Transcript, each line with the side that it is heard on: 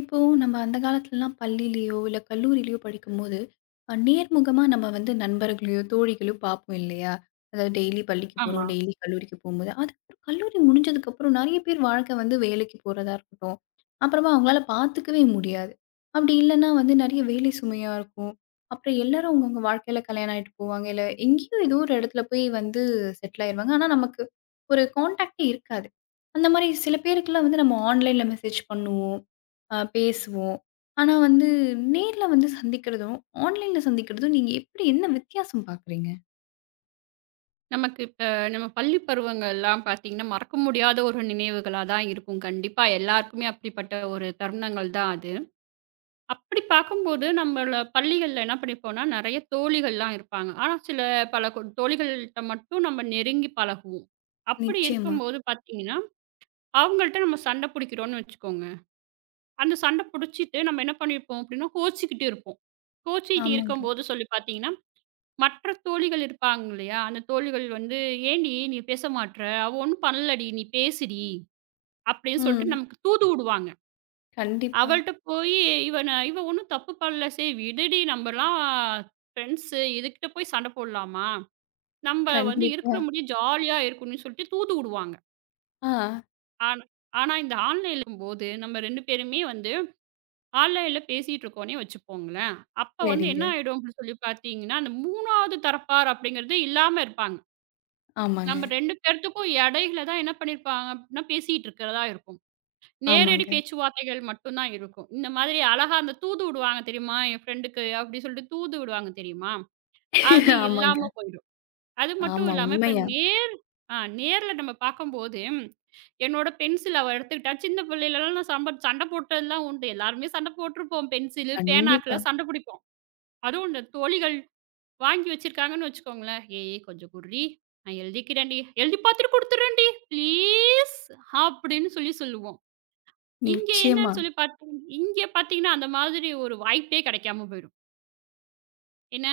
left: இப்போ நம்ம அந்த காலத்துலலாம் பள்ளியிலயோ, இல்ல கல்லூரியிலயோ படிக்கும்போது, நேர்முகமா நம்ம வந்து நண்பர்களையோ, தோழிகளையோ பார்ப்போம் இல்லையா? அதாவது டெய்லி பள்ளிக்கு
right: ஆமா.
left: போறோம், டெய்லி கல்லூரிக்கு போம்போது. அதுக்கப்புறம் கல்லூரி முடிஞ்சதுக்கப்புறம் நெறைய பேர் வாழ்க்கை வந்து வேலைக்கு போறதா இருக்கட்டும். அப்புறமா அவங்களால பார்த்துக்கவே முடியாது. அப்படி இல்லன்னா வந்து நெறைய வேலை சுமையா இருக்கும். அப்புறம் எல்லாரும் அவங்கவங்க வாழ்க்கையில கல்யாணம் ஆயிட்டு போவாங்க. இல்ல எங்கேயோ ஏதோ ஒரு இடத்துல போய் வந்து செட்டில் ஆயிருவாங்க. ஆனா நமக்கு ஒரு கான்டாக்ட்டே இருக்காது. அந்த மாரி சில பேருக்குலாம் வந்து நம்ம ஆன்லைன்ல மெசேஜ் பண்ணுவோம். பேசுவோம். ஆனா வந்து நேர்ல வந்து சந்திக்கிறதும், ஆன்லைன்ல சந்திக்கிறதும் நீங்க எப்படி என்ன வித்தியாசம் பார்க்குறீங்க?
right: நமக்கு இப்ப நம்ம பள்ளி பருவங்கள்லாம் பார்த்தீங்கன்னா, மறக்க முடியாத ஒரு நினைவுகளா தான் இருக்கும். கண்டிப்பா எல்லாருக்குமே அப்படிப்பட்ட ஒரு தருணங்கள் தான் அது. அப்படி பார்க்கும்போது நம்மள பள்ளிகள்ல என்ன பண்ணிப்போம்னா, நெறைய தோழிகள்லாம் இருப்பாங்க. ஆனா, சில பல கொ தோழிகள்ட்ட மட்டும் நம்ம நெருங்கி பழகுவோம். அப்படி
left: நிச்சயமா.
right: இருக்கும்போது பார்த்தீங்கன்னா, அவங்கள்ட்ட நம்ம சண்டை புடிக்கிறோம்னு வச்சுக்கோங்க. அந்த சண்டை புடிச்சிட்டு நம்ம என்ன பண்ணியிருப்போம் அப்படின்னா, கோச்சிக்கிட்டு இருப்போம். கோச்சிக்கிட்டு
left: ஆமாங்க.
right: இருக்கும்போது சொல்லி பார்த்தீங்கன்னா மற்ற தோழிகள் இருப்பாங்க இல்லையா? அந்த தோழிகள் வந்து, "ஏன்டி நீ பேச மாட்ற? அவ ஒண்ணும் பண்ணலடி, நீ பேசுடி" அப்படின்னு சொல்லிட்டு
left: ம்.
right: நமக்கு தூது விடுவாங்க.
left: கண்டிப்பா,
right: அவள்ட்ட போயி இவன, "இவ ஒண்ணும் தப்பு பண்ணல. சரி விடுடி நம்பலாம் ஃப்ரெண்ட்ஸு. இதுகிட்ட போய் சண்டை போடலாமா? நம்ப வந்து
left: கண்டிப்பா.
right: இருக்கிற முடியும் ஜாலியா இருக்கணும்னு" சொல்லிட்டு தூது விடுவாங்க.
left: ஆ
right: ஆனா ஆனா இந்த ஆன்லைன்ல இருக்கும்போது, நம்ம 2 பேருமே வந்து ஆன்லைன்ல பேசிட்டு இருக்கோன்னே வச்சுக்கோங்களேன். அப்ப வந்து என்ன
left: சரிங்க.
right: ஆயிடும் அப்படின்னு சொல்லி பார்த்தீங்கன்னா, அந்த 3வது தரப்பார் அப்படிங்கிறது இல்லாம இருப்பாங்க.
left: ஆமாங்க,
right: நம்ம 2 பேர்த்துக்கும் இடையில தான் என்ன பண்ணியிருப்பாங்க அப்படின்னா, பேசிட்டு இருக்கிறதா இருக்கும். நேரடி
left: ஆமாங்க,
right: பேச்சுவார்த்தைகள் மட்டும் தான் இருக்கும். இந்த மாதிரி அழகா அந்த தூது விடுவாங்க தெரியுமா? என் ஃப்ரெண்டுக்கு அப்படி சொல்லிட்டு தூது விடுவாங்க தெரியுமா? அது
left: ஆமாங்க.
right: இல்லாம அது மட்டும்
left: ஆமா
right: இல்லாம இப்ப
left: உண்மையா.
right: நேர்ல நம்ம பார்க்கும்போது, என்னோட பென்சில் அவ எடுத்துக்கிட்டா சின்ன பிள்ளைலலாம் நான் சண்டை போட்டதெல்லாம் உண்டு. எல்லாருமே சண்டை போட்டுருப்போம். பென்சிலு,
left: கண்டிப்பா.
right: பேனாக்குலாம் சண்டை பிடிப்போம். அதுவும் இந்த தோழிகள் வாங்கி வச்சிருக்காங்கன்னு வச்சுக்கோங்களேன். "ஏய் கொஞ்சம் குட்றி, நான் எழுதிக்கிறேன்டி. எழுதி பார்த்துட்டு குடுத்துர்றேன்டி. ப்ளீஸ்" அப்படின்னு சொல்லி சொல்லுவோம். இங்க
left: நிச்சயமா.
right: என்னன்னு சொல்லி பார்த்தீங் இங்க பார்த்தீங்கன்னா, அந்த மாதிரி ஒரு வாய்ப்பே கிடைக்காம போயிடும். என்ன,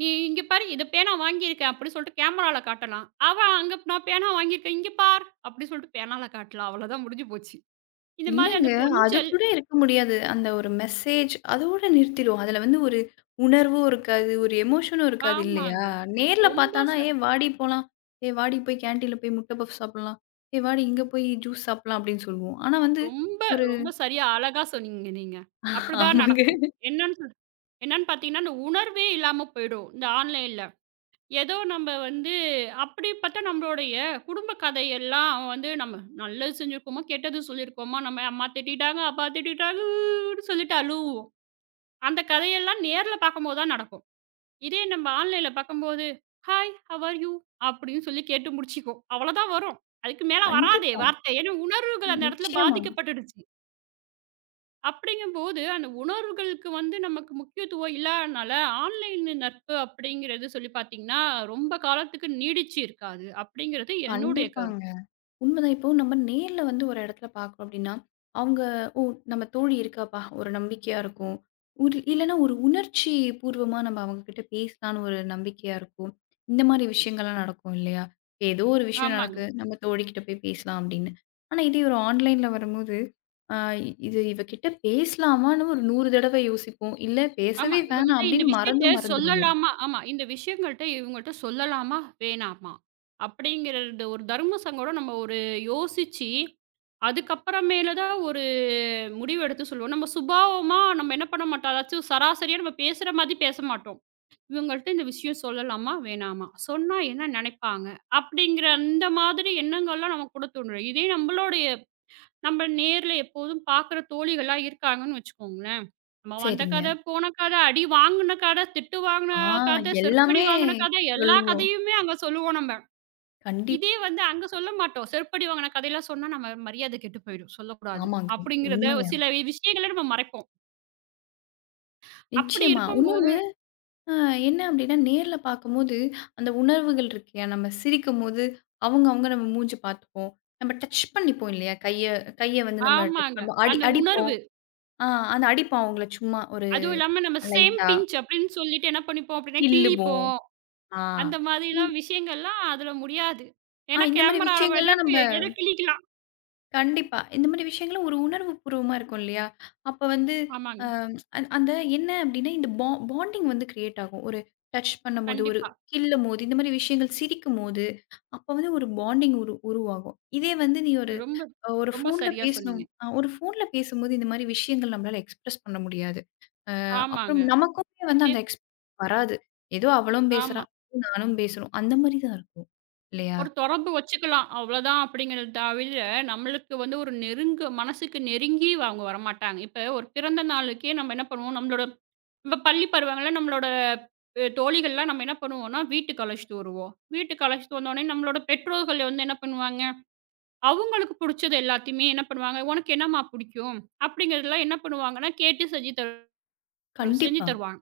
right: "நீ இங்க பாரு இத பேனா வாங்கியிருக்கேன்" அப்படின்னு சொல்லிட்டு கேமரால காட்டலாம். அவன் அங்க, "நான் பேனா வாங்கியிருக்கேன், இங்க பார்" அப்படின்னு சொல்லிட்டு பேனால காட்டலாம். அவ்வளோதான் முடிஞ்சு போச்சு. இந்த மாதிரி
left: இல்லங்க.
right: அந்த கொஞ்சல்
left: அதுக்கூட இருக்க முடியாது. அந்த ஒரு மெசேஜ் அதோட நிறுத்திரும். அதுல வந்து ஒரு உணர்வும் இருக்காது. ஒரு எமோஷனும் இருக்காது இல்லையா?
right: ஆமாங்க.
left: நேர்ல
right: ரொம்ப
left: பார்த்தானா,
right: ச
left: "ஏய் வாடி போலாம். ஏய் வாடி போய் கேன்டீன்ல போய் முட்டை பஃப் சாப்பிடலாம். ஏய் வாடி இங்க போய் ஜூஸ் சாப்பிடலாம்" அப்படின்னு சொல்லுவோம். ஆனா வந்து
right: ரொம்ப
left: ஒரு
right: ரொம்ப சரியா அழகா சொன்னீங்க நீங்க. அப்படிதான்
left: ஆமாங்க.
right: நடக்கும். என்னன்னு சொல் என்னன்னு பார்த்தீங்கன்னா, அந்த உணர்வே இல்லாம போயிடும். இந்த ஆன்லைன்ல. ஏதோ நம்ம வந்து அப்படி பார்த்தா நம்மளுடைய குடும்ப கதையெல்லாம் வந்து நம்ம நல்லது செஞ்சிருக்கோமா, கெட்டது சொல்லியிருக்கோமா, நம்ம அம்மா திட்டிட்டாங்க, அப்பா திட்டிட்டாங்க ஊன்னு சொல்லிட்டு அழுவோம். அந்த கதையெல்லாம் நேர்ல பார்க்கும்போது தான் நடக்கும். இதே நம்ம ஆன்லைன்ல பார்க்கும்போது, "ஹாய், ஹவ் ஆர் யூ?" அப்படின்னு சொல்லி கேட்டு முடிச்சுக்குவோம். அவ்வளோதான் வரும். அதுக்கு மேல வராதே
left: கண்டிப்பா.
right: வார்த்தை. ஏன்னா உணர்வுகள் அந்த இடத்துல
left: நிச்சயமா.
right: பாதிக்கப்பட்டுடுச்சு. அப்படிங்கும்போது, அந்த உணர்வுகளுக்கு வந்து நமக்கு முக்கியத்துவம் இல்லாதனால, ஆன்லைன் நட்பு அப்படிங்கிறது சொல்லி பார்த்தீங்கன்னா, ரொம்ப காலத்துக்கு நீடிச்சு இருக்காது. அப்படிங்கிறது என்னுடைய
left: கண்டிப்பாங்க.
right: கருத்து.
left: உண்மதான். இப்போ நம்ம நேர்ல வந்து ஒரு இடத்துல பார்க்குறோம் அப்படின்னா, அவங்க "ஓ! நம்ம தோழி இருக்காப்பா" ஒரு நம்பிக்கையா இருக்கும். ஒரு இல்லன்னா ஒரு உணர்ச்சி பூர்வமா நம்ம அவங்க கிட்ட பேசலான்னு ஒரு நம்பிக்கையா இருக்கும். இந்த மாரி விஷயங்கள்லாம் நடக்கும் இல்லையா? இப்ப ஏதோ ஒரு விஷயம்
right: ஆமாங்க.
left: நடக்கு, நம்ம தோழிகிட்ட போய் பேசலாம் அப்படின்னு. ஆனா இதே ஒரு ஆன்லைன்ல வரும்போது, ஆ இது இவகிட்ட பேசலாமான்னு ஒரு 100 தடவ யோசிப்போம். இல்ல
right: ஆமா.
left: பேசவே வேணாம்
right: இவங்கட்ட இந்த
left: அப்படின்னு
right: விஷயத்த
left: மறந்தும் மறந்துருவோம்.
right: சொல்லலாமா? ஆமா. இந்த விஷயங்கள்ட்ட இவங்கள்ட்ட சொல்லலாமா? வேணாமா? அப்படிங்கிறது ஒரு தர்ம சங்கடம் நம்ம ஒரு யோசிச்சு, அதுக்கப்புறமேல தான் ஒரு முடிவு எடுத்து சொல்லுவோம். நம்ம சுபாவமா நம்ம என்ன பண்ண மாட்டோம். அதாச்சும் சராசரியா நம்ம பேசுற மாதிரி பேச மாட்டோம். இவங்கள்ட்ட இந்த விஷயம் சொல்லலாமா? வேணாமா? சொன்னா என்ன நினைப்பாங்க? அப்படிங்கிற அந்த மாதிரி எண்ணங்கள்லாம் நமக்குள்ள தோன்றும். இதே நம்மளுடைய நம்ம நேர்ல எப்போதும் பார்க்குற தோழிகளா இருக்காங்கன்னு வச்சுக்கோங்களேன், நம்ம வந்த
left: சரிங்க.
right: கதை, போன கதை, அடி வாங்குன கதை, திட்டு வாங்குன
left: ஆ
right: கதை, செருப்படி
left: எல்லாமே
right: வாங்குன கதை எல்லா
left: சொல்லுவோம்.
right: கதையுமே அங்க சொல்லுவோம் நம்ம.
left: கண்டிப்
right: இதே வந்து அங்க சொல்ல மாட்டோம். செருப்படி வாங்குன கதையெல்லாம் சொன்னா நம்ம மரியாதை கெட்டு போயிடும். சொல்லக்கூடாது.
left: ஆமாங்க.
right: அப்படிங்கிறத
left: உண்மையா.
right: சில விஷயங்கள நம்ம மறைப்போம். அப்படி
left: நிச்சயமா.
right: இருக்கும்போது
left: இன்னொன்னு அ என்ன அப்டின்னா, நேர்ல பார்க்கும்போது, அந்த உணர்வுகள் இருக்கில்லையா, நம்ம சிரிக்கும்போது, அவங்க அவங்க நம்ம மூஞ்ச பார்த்துப்போம். நம்ம டச் பண்ணிப்போம் இல்லையா? கைய கைய வந்து நம்ம டச்
right: ஆமாங்க.
left: பண்ணுவோம். அடி
right: அந்த
left: அடிப்போம்.
right: உணர்வு
left: ஆ அந்த அடிப்போம் அவங்கள சும்மா ஒரு
right: அதுவும் இல்லாம நம்ம சேம்
left: லைட்டா,
right: பிஞ்ச் அப்படின்னு சொல்லிட்டு என்ன பண்ணிப்போம் அப்படின்னா,
left: கிள்ளுவோம்.
right: கிள்ளிப்போம்.
left: ஆ.
right: அந்த
left: இந்
right: மாதிரிலாம் விஷயங்கள்லாம் அதுல முடியாது. ஏன்னா
left: இந்த மாரி
right: கேமரால வேணா
left: விஷயங்கள்லாம்
right: கி
left: நம்ப
right: எத கிள்ளிக்கலாம்.
left: கண்டிப்பா. இந்த மாரி விஷயங்களும் ஒரு உணர்வு பூர்வமா இருக்கும் இல்லையா? அப்ப வந்து அ
right: ஆமாங்க.
left: அந்த என்ன அப்டின்னா, இந்த பாண்டிங் வந்து கிரியேட் ஆகும். ஒரு டச் பண்ணும்போது, ஒரு
right: கண்டிப்பா.
left: கில்லும்போது, இந்த மாரி விஷயங்கள் சிரிக்கும்போது, அப்ப வந்து ஒரு பாண்டிங் உருவாகும். இதே வந்து நீ ஒரு
right: ரொம்ப
left: ஒரு
right: ரொம்ப
left: ஃபோன்ல
right: சரியா
left: பேசணும்
right: சொன்னீங்க.
left: ஒரு ஃபோன்ல பேசும்போது இந்த மாரி விஷயங்கள் நம்மளால எக்ஸ்பிரஸ் பண்ண முடியாது.
right: ஆமாங்க.
left: அப்புறம் நமக்குமே வந்து
right: இதே
left: அந்த வராது. ஏதோ அவளும் பேசுறா,
right: ஆமா.
left: நானும் பேசுறோம். அந்த மாரி தான் இருக்கும். இல்லையா?
right: ஒரு தொறப்பு வச்சுக்கலாம். அவ்வளோதான் அப்படிங்கிறத தவிர, நம்மளுக்கு வந்து ஒரு நெருங்க மனசுக்கு நெருங்கி அவங்க வரமாட்டாங்க. இப்ப ஒரு பிறந்த நாளுக்கே நம்ம என்ன பண்ணுவோம், நம்மளோட இப்ப பள்ளி பருவங்கள்ல நம்மளோட தோழிகள்லாம் நம்ம என்ன பண்ணுவோம்னா, வீட்டுக்கு அழைச்சிட்டு வருவோம். வீட்டுக்கு அழைச்சிட்டு வந்தோனே நம்மளோட பெற்றோர்கள் வந்து என்ன பண்ணுவாங்க, அவங்களுக்கு புடிச்சது எல்லாத்தையுமே என்ன பண்ணுவாங்க, "உனக்கு என்னம்மா புடிக்கும்?" அப்படிங்கிறதெல்லாம் என்ன பண்ணுவாங்கன்னா, கேட்டு செஞ்சு செஞ்சு
left: கண்டிப்பா.
right: தருவாங்க.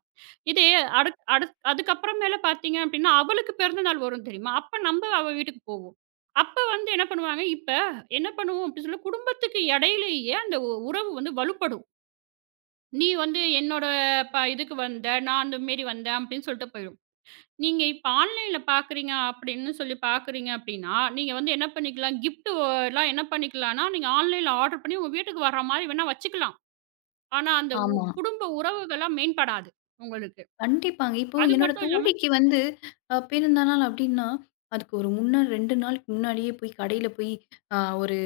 right: இதே அடுத் அடுத் அதுக்கப்புறம் மேல பார்த்தீங்க அப்படின்னா, அவளுக்கு பிறந்தநாள் வரும் தெரியுமா? அப்ப நம்ம அவ வீட்டுக்கு போவோம். அப்ப வந்து என்ன பண்ணுவாங்க, இப்ப என்ன பண்ணுவோம் அப்படி சொல்லி குடும்பத்துக்கு இடையிலேயே அந்த உறவு வந்து வலுப்படும். நீ வந்து என்னோட இதுக்கு வந்த, நான் அந்த மாரி வந்தேன் அப்படின்னு சொல்லிட்டு போயிடும். நீங்க இப்ப ஆன்லைன்ல பார்க்குறீங்க அப்படின்னு சொல்லி பார்க்குறீங்க அப்படின்னா, நீங்க வந்து என்ன பண்ணிக்கலாம், கிஃப்ட் ஒ எல்லாம் என்ன பண்ணிக்கலாம்னா, நீங்க ஆன்லைன்ல ஆர்டர் பண்ணி உங்க வீட்டுக்கு வர்ற மாரி வேணா வச்சுக்கலாம். ஆனா அந்த
left: ஆமா.
right: குடும்ப உறவுகள்லாம் மேம்படாது உங்களுக்கு.
left: கண்டிப்பாங்க. இப்போ
right: அது
left: என்னோட
right: மட்டும் இல்லாம
left: தோழிக்கு வந்து பிறந்த நாள் அப்டின்னா, அதுக்கு ஒரு முன்னா 2 நாளுக்கு முன்னாடியே போய் கடையில போய் அ ஒரு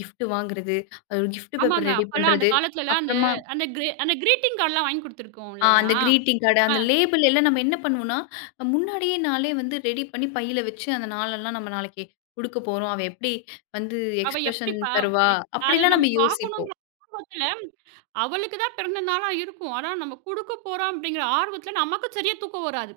left: கிஃப்ட் வாங்குறது, அது ஒரு கிஃப்ட் பேப்பர்
right: ஆமாங்க.
left: ரெடி
right: அப்பலாம் அந்த
left: பண்றது,
right: காலத்துலலாம் அந்த
left: அப்புறமா
right: அந்த கிரீ அந்த கிரீட்டிங் கார்ட்லாம் வாங்கி குடுத்துருக்கோம் இல்லையா?
left: அந்த கிரீட்டிங் கார்டு, அந்த லேபிள் எல்லாம் நம்ம என்ன பண்ணுவோம்னா, முன்னாடியே நாளே வந்து ரெடி பண்ணி பையில வச்சு அந்த நாளெல்லாம் நம்ம நாளைக்கு குடுக்க போறோம். அவ எப்டி வந்து
right: அவ
left: எக்ஸ்பிரஷன்
right: எப்படிப்பா
left: தருவா?
right: எக் அத
left: அப்டிலாம்
right: நம்ம
left: நம்ம யோசிப்போம்.
right: பார்க்கணுங்கிற ஆர்வத்துல, அவளுக்கு தான் பிறந்த நாளா இருக்கும். ஆனா நம்ம குடுக்க போறோம் அப்படிங்கிற ஆர்வத்துல நமக்கு சரியா தூக்கம் வராது.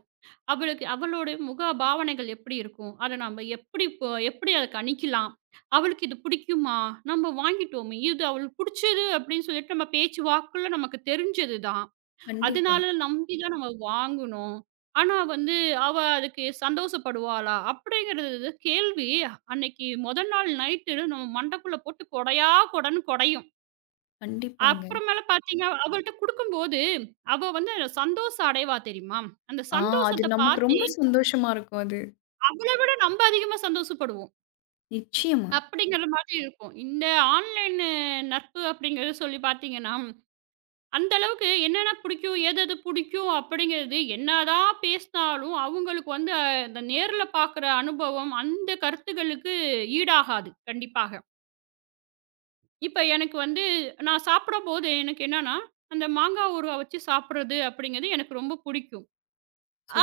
right: அவளுக்கு அவளோட முக பாவனைகள் எப்படி இருக்கும்? அத நம்ம எப்படி அத கணிக்கலாம்? அவளுக்கு இது பிடிக்குமா? நம்ம வாங்கிட்டோமே! இது அவளுக்கு பிடிச்சது அப்படின்னு சொல்லிட்டு நம்ம பேச்சு வாக்குல நமக்கு தெரிஞ்சது தான்.
left: கண்டிப்பா,
right: அதனால நம்பி தான் நம்ம வாங்குனோம். ஆனா வந்து, அவ அதுக்கு சந்தோஷப்படுவாளா? அப்படிங்கிறது கேள்வி. அன்னைக்கு மொத நாள் நைட்டு நம்ம மண்டைக்குள்ள போட்டு கொடையா கொடன்னு கொடையும்.
left: கண்டிப்பாங்க.
right: அப்புறமேல பார்த்தீங்க அவள்ட்ட குடுக்கும்போது, அவ வந்து சந்தோஷம் அடைவா தெரியுமா? அந்த
left: ஆ அது
right: சந்தோஷத்த
left: நமக்கு
right: பார்த்தே
left: ரொம்ப சந்தோஷமா இருக்கும் அது.
right: அவள விட நம்ம அதிகமா சந்தோஷப்படுவோம்.
left: நிச்சயமா.
right: அப்படிங்கிற மாதிரி இருக்கும். இந்த ஆன்லைன் நட்பு அப்படிங்கிறது சொல்லி பார்த்தீங்கன்னா, அந்த அளவுக்கு என்னென்ன பிடிக்கும், எது எது பிடிக்கும் அப்படிங்கிறது என்னதான் பேசினாலும், அவங்களுக்கு வந்து அந்த நேர்ல பார்க்குற அனுபவம் அந்த கருத்துகளுக்கு ஈடாகாது கண்டிப்பாக. இப்ப எனக்கு வந்து நான் சாப்பிடும்போது எனக்கு என்னன்னா, அந்த மாங்காய் ஊறுகாய் வச்சு சாப்பிடுறது அப்படிங்கிறது எனக்கு ரொம்ப பிடிக்கும்.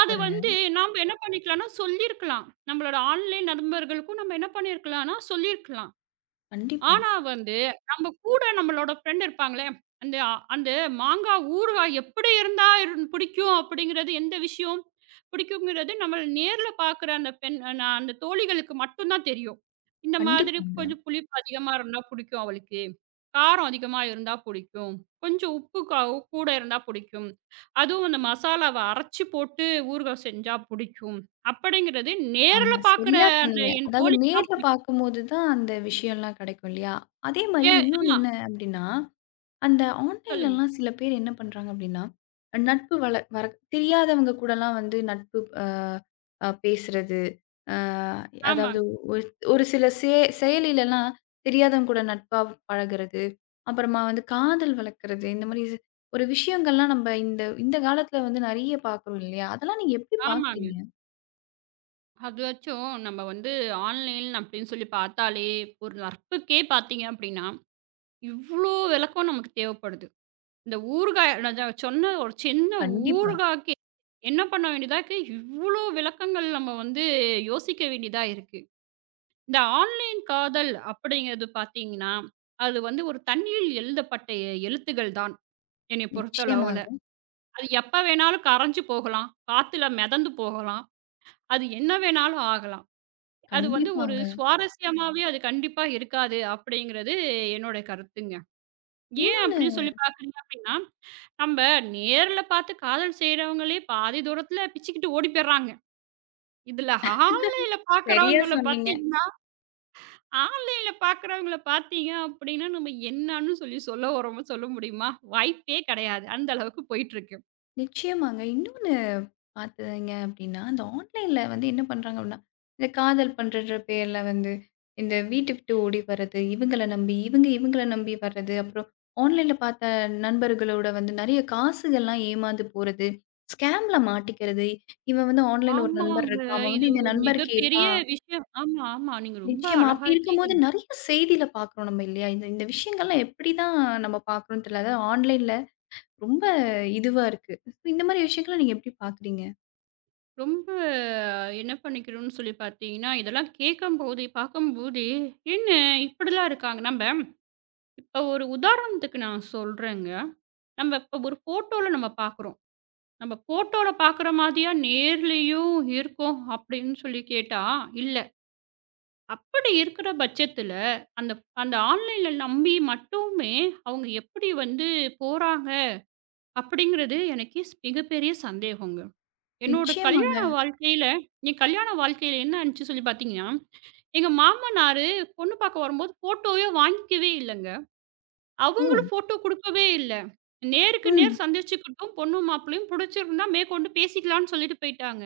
right: அது வந்து நாம என்ன பண்ணிக்கலாம்னா சொல்லியிருக்கலாம். நம்மளோட ஆன்லைன் நண்பர்களுக்கும் நம்ம என்ன பண்ணியிருக்கலாம்னா சொல்லியிருக்கலாம்.
left: கண்டிப்பா.
right: ஆனா வந்து, நம்ம கூட நம்மளோட ஃப்ரெண்ட் இருப்பாங்களே, அந்த அந்த மாங்கா ஊறுகாய் எப்படி இருந்தா பிடிக்கும் அப்படிங்கிறது எந்த விஷயம் பிடிக்குங்கிறது, நம்மள நேர்ல பார்க்குற அந்த பெண் நா அந்த தோழிகளுக்கு மட்டும் தான் தெரியும். இந்த மாதிரி
left: கண்டிப்பாங்க.
right: கொஞ்சம் புளிப்பு அதிகமா இருந்தா பிடிக்கும் அவளுக்கு. காரம் அதிகமா இருந்தா பிடிக்கும். கொஞ்சம் உப்பு க கூட இருந்தா பிடிக்கும். அதுவும் அந்த மசாலாவ அரைச்சு போட்டு ஊறுகாய் செஞ்சா பிடிக்கும். அப்படிங்கிறது நேர்ல
left: ஆமா,
right: பார்க்குற
left: சரியா
right: அந்த
left: சொன்னீங்க.
right: என்
left: அதாவது
right: தோழிக்கு தான்
left: நேர்ல
right: பிடிக்கும்.
left: பார்க்கும்போது தான் அந்த விஷயம்லாம் கிடைக்கும் இல்லையா? அதே மாரி
right: ஏன்
left: இன்னொன்னு
right: ஆமா.
left: என்ன அப்படின்னா, அந்த
right: சொல்லுங்க.
left: ஆன்லைன்லலாம் சில பேர் என்ன பண்றாங்க அப்படின்னா, நட்பு வள வர தெரியாதவங்க கூடலாம் வந்து நட்பு அ அ பேசுறது. அ அதாவது
right: ஆமாங்க.
left: ஒரு ஒரு சில செயலிலலாம் தெரியாதவங்க கூட நட்பா பழகுறது. அப்புறமா வந்து காதல் வளர்க்கறது. இந்த மாரி ஒரு விஷயங்கள்லாம் நம்ம இந்த இந்த காலத்துல வந்து நெறைய பார்க்குறோம் இல்லையா? அதெல்லாம் நீங்க எப்படி
right: ஆமாங்க.
left: பார்க்குறீங்க?
right: அதுவாச்சும் நம்ம வந்து ஆன்லைன் அப்படின்னு சொல்லி பார்த்தாலே, ஒரு நற்புக்கே பார்த்தீங்க அப்படின்னா, இவ்ளோ விளக்கம் நமக்கு தேவைப்படுது. இந்த ஊறுகாய் நான் சொன்ன ஒரு சின்ன
left: கண்டிப்பா.
right: ஊறுகாய்க்கு என்ன பண்ண வேண்டியதா இருக்கு, இவ்ளோ விளக்கங்கள் நம்ம வந்து யோசிக்க வேண்டியதா இருக்கு. இந்த ஆன்லைன் காதல் அப்படிங்கிறது பார்த்தீங்கன்னா, அது வந்து ஒரு தண்ணீரில் எழுதப்பட்ட எழுத்துக்கள் தான் என்னைய பொறுத்தளவுல.
left: நிச்சயமாங்க.
right: அது எப்ப வேணாலும் கரைஞ்சு போகலாம், காத்துல மிதந்து போகலாம், அது என்ன வேணாலும் ஆகலாம். அது வந்து ஒரு
left: கண்டிப்பாங்க.
right: சுவாரஸ்யமாவே அது கண்டிப்பா இருக்காது அப்படிங்கிறது என்னோட கருத்துங்க. ஏன்
left: இன்னும்
right: அப்படின்னு சொல்லி பார்க்குறீங்க அப்படின்னா, நம்ம நேர்ல பார்த்து காதல் செய்றவங்களே பாதி தூரத்துல பிச்சுக்கிட்டு ஓடி போயிடுறாங்க. இதுல ஆன்லைன்ல
left: சரியா
right: பார்க்குறவங்கள
left: சொன்னீங்க.
right: பார்த்தீங்கன்னா ஆன்லைன்ல பார்க்குறவங்கள பார்த்தீங்க அப்படின்னா, நம்ம என்னான்னு சொல்லி சொல்ல வரோமா சொல்ல முடியுமா? வாய்ப்பே கிடையாது. அந்த அளவுக்கு போயிட்டுருக்கு.
left: நிச்சயமாங்க. இன்னொன்னு பார்த்தீங்க அப்டின்னா, இந்த ஆன்லைன்ல வந்து என்ன பண்றாங்க அப்டின்னா, இந்த காதல் பண்றன்ற பேர்ல வந்து, இந்த வீட்ட விட்டு ஓடி வர்றது, இவங்கள நம்பி இவங்கள நம்பி வர்றது, அப்புறம் ஆன்லைன்ல பார்த்த நண்பர்களோட வந்து நெறைய காசுகள்லாம் ஏமாந்து போறது, ஸ்கேம்ல மாட்டிக்கிறது. இவன் வந்து ஆன்லைன்ல ஒரு நண்பர்
right: ஆமாங்க.
left: இருக்கான். அவன்
right: இது
left: வந்து இந்த
right: ஒரு
left: நண்பர்
right: மிகப்பெரிய
left: கேட்டான்.
right: விஷயம். ஆமா, ஆமா. நீங்க ரொம்ப
left: நிச்சயமா.
right: அழகா
left: அப்படி இருக்கும்போது
right: கேக்குறீங்க.
left: நெறைய செய்தியில பார்க்குறோம் நம்ம இல்லையா? இந்த இந்த விஷயங்கள்லாம் எப்படி தான் நம்ம பார்க்குறோம்ன்னு தெரியல. அதாவது ஆன்லைன்ல ரொம்ப இதுவா இருக்கு. இந்த மாரி விஷயங்கள நீங்க எப்படி பார்க்குறீங்க?
right: ரொம்ப என்ன பண்ணிக்கிறோம்னு சொல்லி பார்த்தீங்கன்னா, இதெல்லாம் கேட்கும்போது பார்க்கும்போதே, என்ன இப்படிலாம் இருக்காங்க? நம்ப இப்ப ஒரு உதாரணத்துக்கு நான் சொல்றேங்க. நம்ம இப்ப ஒரு ஃபோட்டோல நம்ம பார்க்குறோம். நம்ம ஃபோட்டோல பார்க்குற மாதிரியா நேர்லயும் இருக்கும் அப்படின்னு சொல்லி கேட்டா, இல்ல. அப்படி இருக்கிற பட்சத்துல, அந்த அந்த ஆன்லைன்ல நம்பி மட்டுமே அவங்க எப்படி வந்து போறாங்க? அப்படிங்கிறது எனக்கே மிகப்பெரிய சந்தேகங்க. என்னோட
left: நிச்சயமாங்க.
right: கல்யாண வாழ்க்கையில என் கல்யாண வாழ்க்கையில என்ன ஆனுச்சு சொல்லி பார்த்தீங்கன்னா, எங்க மாமனாரு பொண்ணு பார்க்க வரும்போது ஃபோட்டோவே வாங்கிக்கவே இல்லங்க.
left: ஓ!
right: அவங்களும் ஃபோட்டோ குடுக்கவே இல்ல. நேருக்கு நேர்
left: ம்.
right: சந்திச்சுக்கிட்டும் பொண்ணும் மாப்பிள்ளையும் புடிச்சிருந்தா மேற்கொண்டு பேசிக்கலான்னு சொல்லிட்டு போயிட்டாங்க.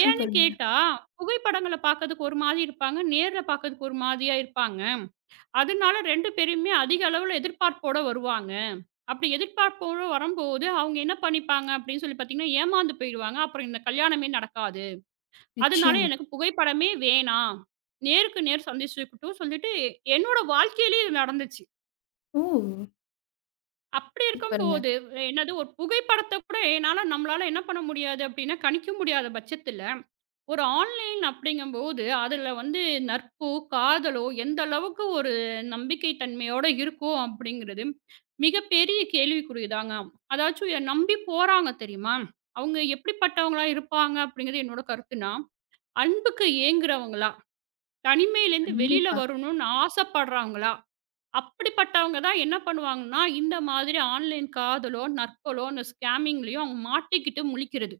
right: ஏன்னு
left: சூப்பருங்க.
right: கேட்டா, புகைப்படங்கள பார்க்கறதுக்கு ஒரு மாதிரி இருப்பாங்க. நேர்ல பார்க்கறதுக்கு ஒரு மாதிரியா இருப்பாங்க. அதனால 2 பேருமே அதிக அளவுல எதிர்பார்ப்போட வருவாங்க. அப்படி எதிர்பார்ப்போட வரும்போது, அவங்க என்ன பண்ணிப்பாங்க அப்படின்னு சொல்லி பார்த்தீங்கன்னா, ஏமாந்து போயிடுவாங்க. அப்புறம் இந்த கல்யாணமே நடக்காது. அதனால
left: நிச்சயமா.
right: எனக்கு புகைப்படமே வேணாம். நேருக்கு நேர் சந்திச்சுக்கிட்டும் சொல்லிட்டு, என்னோட வாழ்க்கையிலேயே இது நடந்துச்சு.
left: ஓ!
right: அப்படி
left: சூப்பருங்க.
right: இருக்கும்போது, என்னது ஒரு புகைப்படத்த கூட நம்மளால என்ன பண்ண முடியாது அப்படின்னா, கணிக்க முடியாத பட்சத்தில, ஒரு ஆன்லைன் அப்படிங்கும்போது, அதுல வந்து நட்போ, காதலோ எந்த அளவுக்கு ஒரு நம்பிக்கை தன்மையோட இருக்கும் அப்படிங்கிறது, மிகப்பெரிய கேள்விக்குறி தாங்க. அதாச்சும் என்ன நம்பி போறாங்க தெரியுமா? அவங்க எப்படிப்பட்டவங்களா இருப்பாங்க அப்படிங்கிறது என்னோட கருத்துனா, அன்புக்கு ஏங்குறவங்களா? தனிமையிலேருந்து வெளியில
left: கண்டிப்பா.
right: வரணும்னு ஆசைப்படுறாங்களா? அப்படிப்பட்டவங்க தான் என்ன பண்ணுவாங்கன்னா, இந்த மாதிரி ஆன்லைன் காதலோ, நட்பலோ, இந்த ஸ்கேமிங்லயோ அவங்க மாட்டிக்கிட்டு முழிக்கிறது.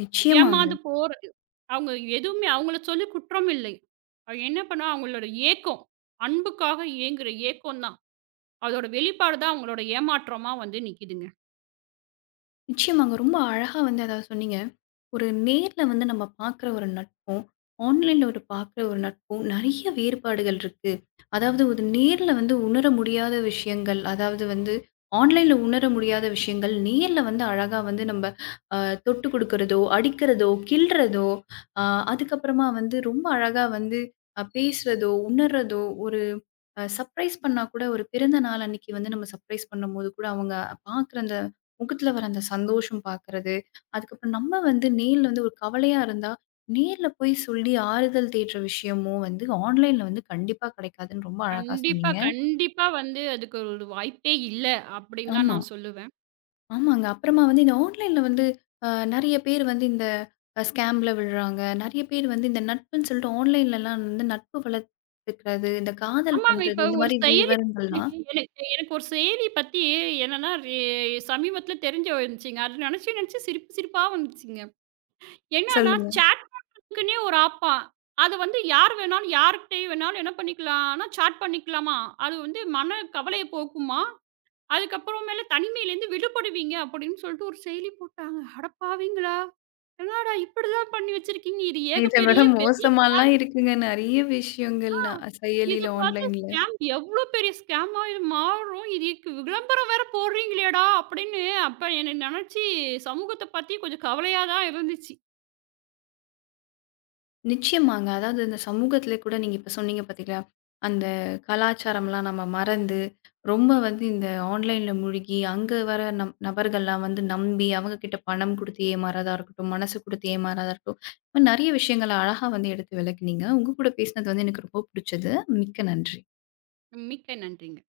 left: நிச்சயமாங்க.
right: ஏமாந்து போறது. அவங்க எதுவுமே அவங்கள சொல்லி குற்றம் இல்லை. அது என்ன பண்ணா அவங்களோட ஏக்கம், அன்புக்காக ஏங்குற ஏக்கம் தான். அதோட வெளிப்பாடு தான் அவங்களோட ஏமாற்றமா வந்து நிக்குதுங்க.
left: நிச்சயமாங்க. ரொம்ப அழகா வந்து அதாவது சொன்னீங்க. ஒரு நேர்ல வந்து நம்ம பார்க்குற ஒரு நட்பும், ஆன்லைன்ல ஒரு பார்க்குற ஒரு நட்பும் நெறைய வேறுபாடுகள் இருக்கு. அதாவது ஒரு நேர்ல வந்து உணர முடியாத விஷயங்கள், அதாவது வந்து ஆன்லைன்ல உணர முடியாத விஷயங்கள், நேர்ல வந்து அழகா வந்து நம்ம அ தொட்டு குடுக்குறதோ, அடிக்கிறதோ, கிள்றதோ, அ அதுக்கப்புறமா வந்து ரொம்ப அழகா வந்து பேசுறதோ, உணர்றதோ ஒரு சர்ப்ரைஸ் பண்ணா கூட ஒரு பிறந்த நாள் அன்னைக்கு வந்து நம்ம சர்ப்ரைஸ் பண்ணும்போது கூட அவங்க பார்க்குற அந்த முகத்துல வர அந்த சந்தோஷம் பார்க்குறது, அதுக்கப்புறம் நம்ம வந்து நேர்ல வந்து ஒரு கவலையா இருந்தா, நேர்ல போய் சொல்லி ஆறுதல் தேடுற விஷயமும் வந்து ஆன்லைன்ல வந்து கண்டிப்பா கிடைக்காதுன்னு ரொம்ப அழகா
right: கண்டிப்பா,
left: சொன்னீங்க.
right: கண்டிப்பா வந்து அதுக்கு ஒரு வாய்ப்பே இல்ல அப்படின்னு தான்
left: ஆமா.
right: நான் சொல்லுவேன்.
left: ஆமாங்க. அப்புறமா வந்து இந்த ஆன்லைன்ல வந்து அ நெறைய பேர் வந்து இந்த ஸ்கேம்ல விழுறாங்க. நெறைய பேர் வந்து இந்த நட்புன்னு சொல்லிட்டு ஆன்லைன்லலாம் வந்து நட்பு வளர்த்துக்கிறது, இந்த காதல்
right: ஆமாங்க.
left: பண்றது
right: இப்ப
left: இந்த
right: ஒரு
left: மாரி
right: செயலி
left: விவரங்கள்லாம்
right: எனக்கு எனக்கு எனக்கு ஒரு செயலி பத்தி என்னன்னா, சமீபத்தில தெரிஞ்சு வந்துச்சுங்க. அது நெனச்சு நெனச்சு சிரிப்பு சிரிப்பா வந்துச்சுங்க. என்னன்னா,
left: சொல்லுங்க.
right: சாட் பண்றதுக்குன்னே ஒரு ஆப்பாம். அது வந்து யார் வேணாலும் யார்கிட்டயும் வேணாலும் என்ன பண்ணிக்கலாம்னா, சாட் பண்ணிக்கலாமாம். அது வந்து மன கவலைய போக்குமாம். அதுக்கப்புறமேல தனிமையிலேருந்து விடுபடுவீங்க அப்படின்னு சொல்லிட்டு ஒரு செயலி போட்டாங்க. அட பாவிங்களா! என்னடா இப்படிலாம் பண்ணி வச்சிருக்கீங்க. இது
left: இத விட
right: ஏகப்பெரிய
left: மோசமாலாம் இருக்குங்க. நெறைய விஷயங்கள் நான் செயலில,
right: இத பாத்து
left: ஆன்லைன்ல.
right: ஸ்கேம் எவ்ளோ பெரிய ஸ்கேமா இது மாறும். இதுக்கு விளம்பரம் வேற போடுறீங்களேடா! அப்படின்னு அப்ப என்ன நெனச்சு சமூகத்த பத்தி கொஞ்சம் கவலையா தான் இருந்துச்சு.
left: நிச்சயமாங்க. அதாவது இந்த சமூகத்திலே கூட நீங்க இப்ப சொன்னீங்க பார்த்தீங்களா? அந்த கலாச்சாரம்லாம் நம்ம மறந்து, ரொம்ப வந்து இந்த ஆன்லைன்ல மூழ்கி, அங்க வர நம் நபர்கள்லாம் வந்து நம்பி, அவங்க கிட்ட பணம் குடுத்து ஏமாறதா இருக்கட்டும், மனசு குடுத்து ஏமாறதா இருக்கட்டும். இந்த மாரி நெறைய விஷயங்கள அழகா வந்து எடுத்து விளக்குனீங்க. உங்க கூட பேசினது வந்து எனக்கு ரொம்ப புடிச்சது. மிக்க நன்றி.
right: மிக்க நன்றிங்க.